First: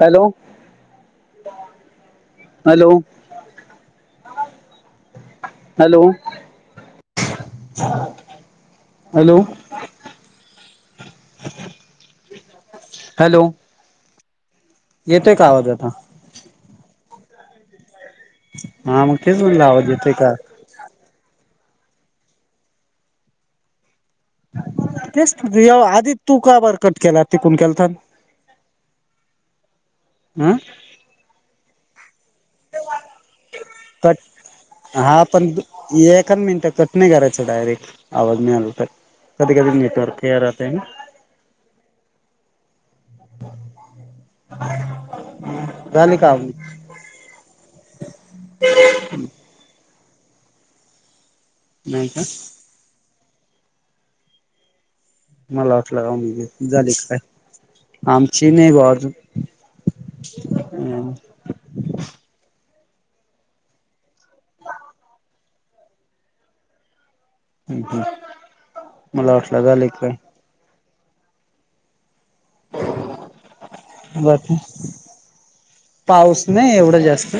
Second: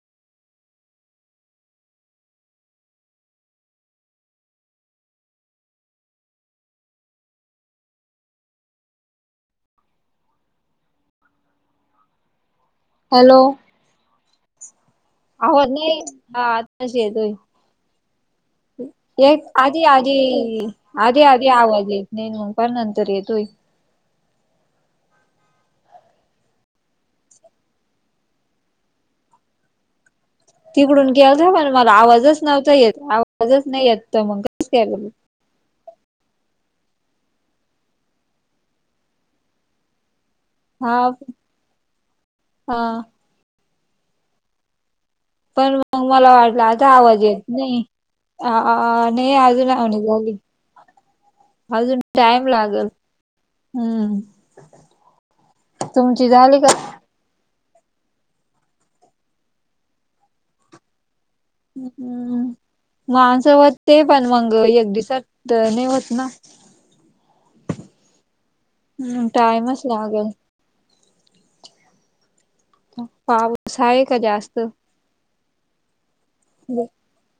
Hello hello hello hello [unintelligible] hello येतोय का अहो आवाज आता नाही हा आताशी येतोय हा मग तेच एक म्हणलं आजी आवाज येतोय आजी का आधी आधी आवाज येत नाही मग पण नंतर येतोय तेच [unintelligible] आधी तू का बर कट केला तिकून केलतात हम तिकडून गेलता पण मला आवाजच नव्हता येत आवाजच नाही येत कट मग का काय बरं हा पण एकाच मिनिट कट नाही करायचं डायरेक्ट आवाज नाही आल तर कधी कधी नेटवर्क [unintelligible] राते [unintelligible] हा [unintelligible] पण मग झाली का मला आवनी? वाटलं आता आवाज येत नाही अ अ नई अजून [unintelligible] ली अजून नाही का टाइम लागल हम्म मला वाटलं म्हणजे झाली का काय आमची नाही बुआ अजून हम् हम् माणसं होत ते पण मंग एक दिसात नाही होत ना. हम् मला वाटलं टाइमच झाले काय लागल. पाऊस हाय का बाकी जास्त? पाऊस नाही एवढं जास्त,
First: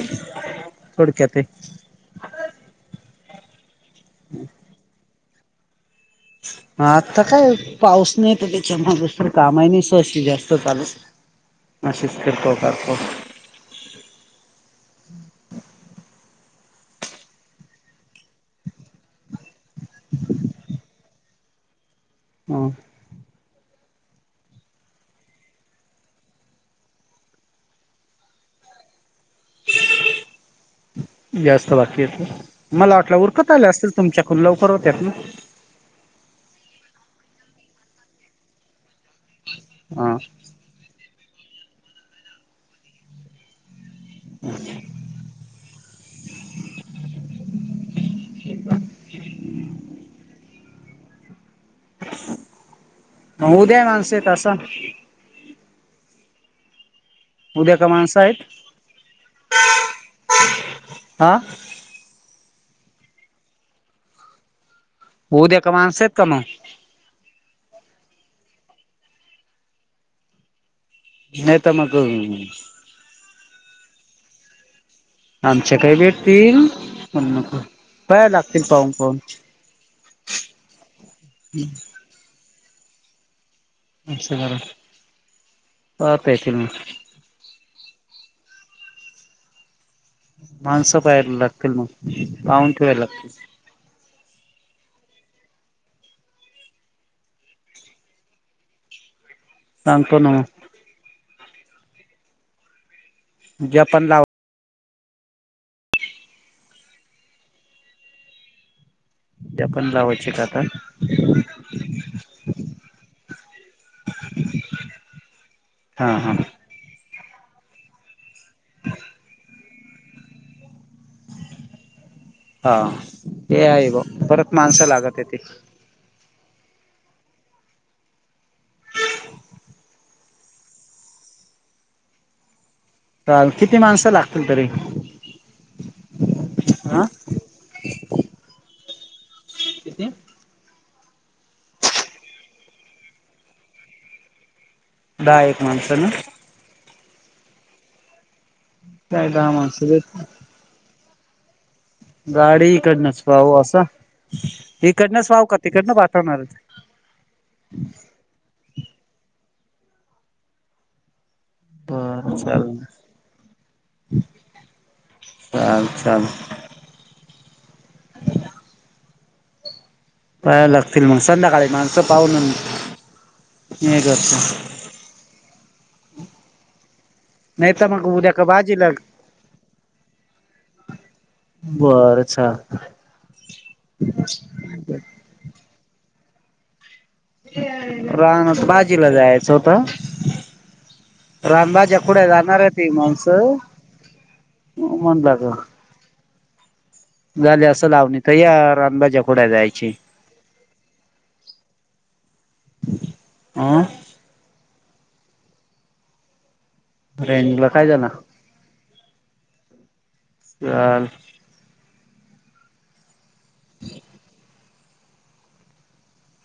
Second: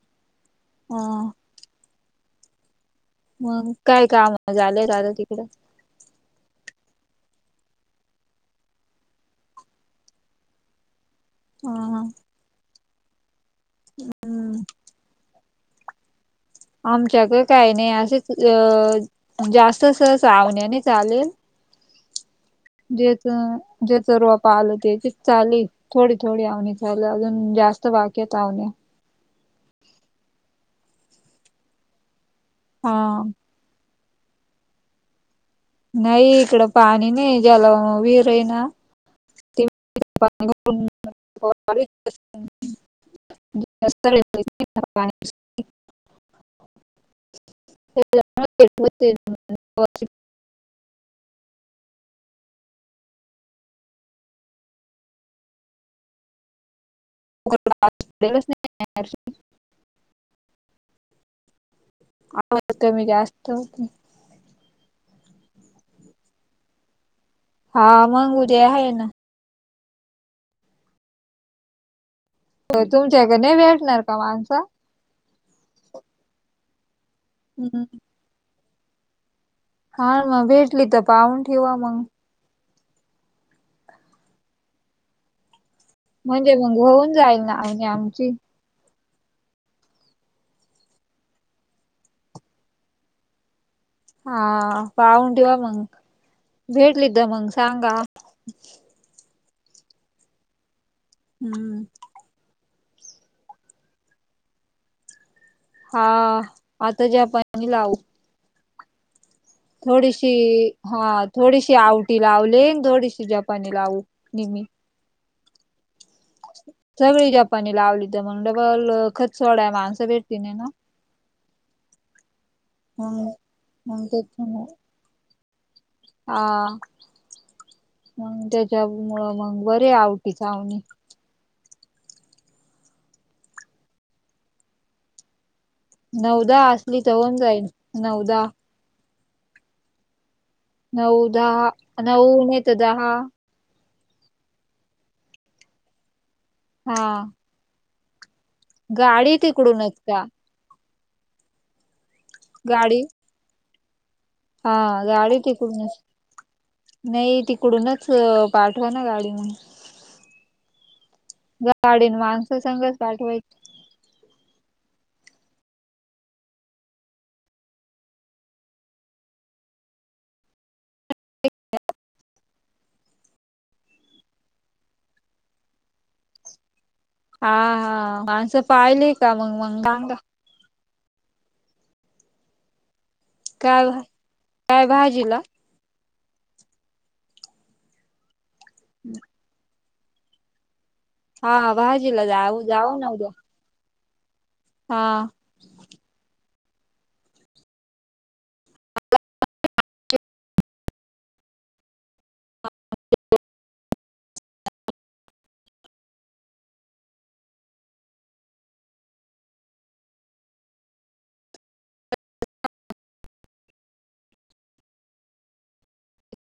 हा थोडक्यात ये. मग काय काम झालंय दादा तिकड. हा आता काय पाऊस नाही तर त्याच्या माग तर कामाही नाही तशी जास्त चालू. ह अशीच [unintelligible] हम्म. आमच्याकडे काही नाही असंच अ जास्त सहसा आवण्याने चालेल. अ. जेच, जेच रोप आलं त्याचीच चालील. थोडी थोडी आवणी झाल अजून जास्त बाकी हायत आवणे. जास्त बाकी हायत होय, हा मला वाटलं उरकत आल्या असतील तुमच्याकडून लवकर होतात ना. नाही इकड पाणी नाही [unintelligible] विहिर आहे ना, ती हा. [unintelligible] [unintelligible] [unintelligible] [unintelligible] म उद्या माणसं येत असं. उद्या का माणसं हाईत, आ. आवाज कमी जास्त होतय. उद्या का माणस आहेत का मग. हा मग उद्या हाय ना. नाही तर मग. तुमच्या इकड नाही भेटणार का माणस? आमच्या कडे भेटतील, पण मग, हम्म. पाय लागतील पाहून पाहून. हा मग भेटली तर पाहून ठेवा मग. [unintelligible] पाहता येतील म्हणजे मग होऊन जाईल ना आळणी आमची. माणसं पाहायला लागतील मग पाहून ठेवायला लागतील. हा पाहून ठेवा मग, भेटली तर मंग सांगा. सांगतो ना म. हम्म. जापण लावा. हा, आता जपाणी लावू. जपान थोडीशी लावायचे का आता हा थोडीशी आवटी लावले थोडीशी जपानी लावू निम्मी. हा हा. सगळी जपानी लावली तर म डबल खत सोडाय माणसं भेटती नाही ना. हा मग ते आहे बो मग परत त्याच्यामुळे माणसं लागत येते. हा, मग त्याच्यामुळं मग बरे आवटी च आवणी. काल किती माणसं लागतील तरी. नऊ - दहा असली हा तर होऊन जाईल, नऊ दहा. किती नऊ - दहा, नऊ नाय तर दहा. दहा एक माणसं ना. हा. काय गाडी दहा माणसं तिकडूनच देत का? गाडी गाडीइकड नच पाहु असं. हा इकडनंच गाडी पाहू का तिकडनं तिकडूनच, पाठवणार नाही तिकडूनच. पाठवा ना गाडी म, गा गाडीन बर माणस चाल संगच पाठवायचे. चाल चाल. पहायला लागतील मग संध्याकाळी माणसं पाहलं [unintelligible] हा नाही तर मग हा, उद्या का माणसं भाजीला पाहिले का मग मगांग बर चालत. काय भा काय भाजीला, रानात बाजीला जायचं होत. हा रानभाज्या भाजीला खुडायला जाणार जाऊ आहे ती जाऊ ना माणस. उद्या हा म्हणला तर झाले असं लावणी त या रानबाज्या खोडाय जायची. आं! रेनला काय झाला. चाल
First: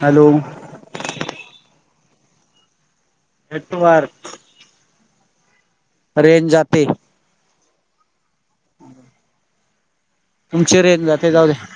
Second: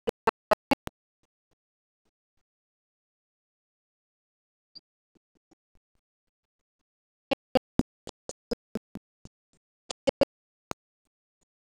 हॅलो! हटवार, रेंज जाते. [inaudible] तुमची रेंज जाते जाऊ द्या.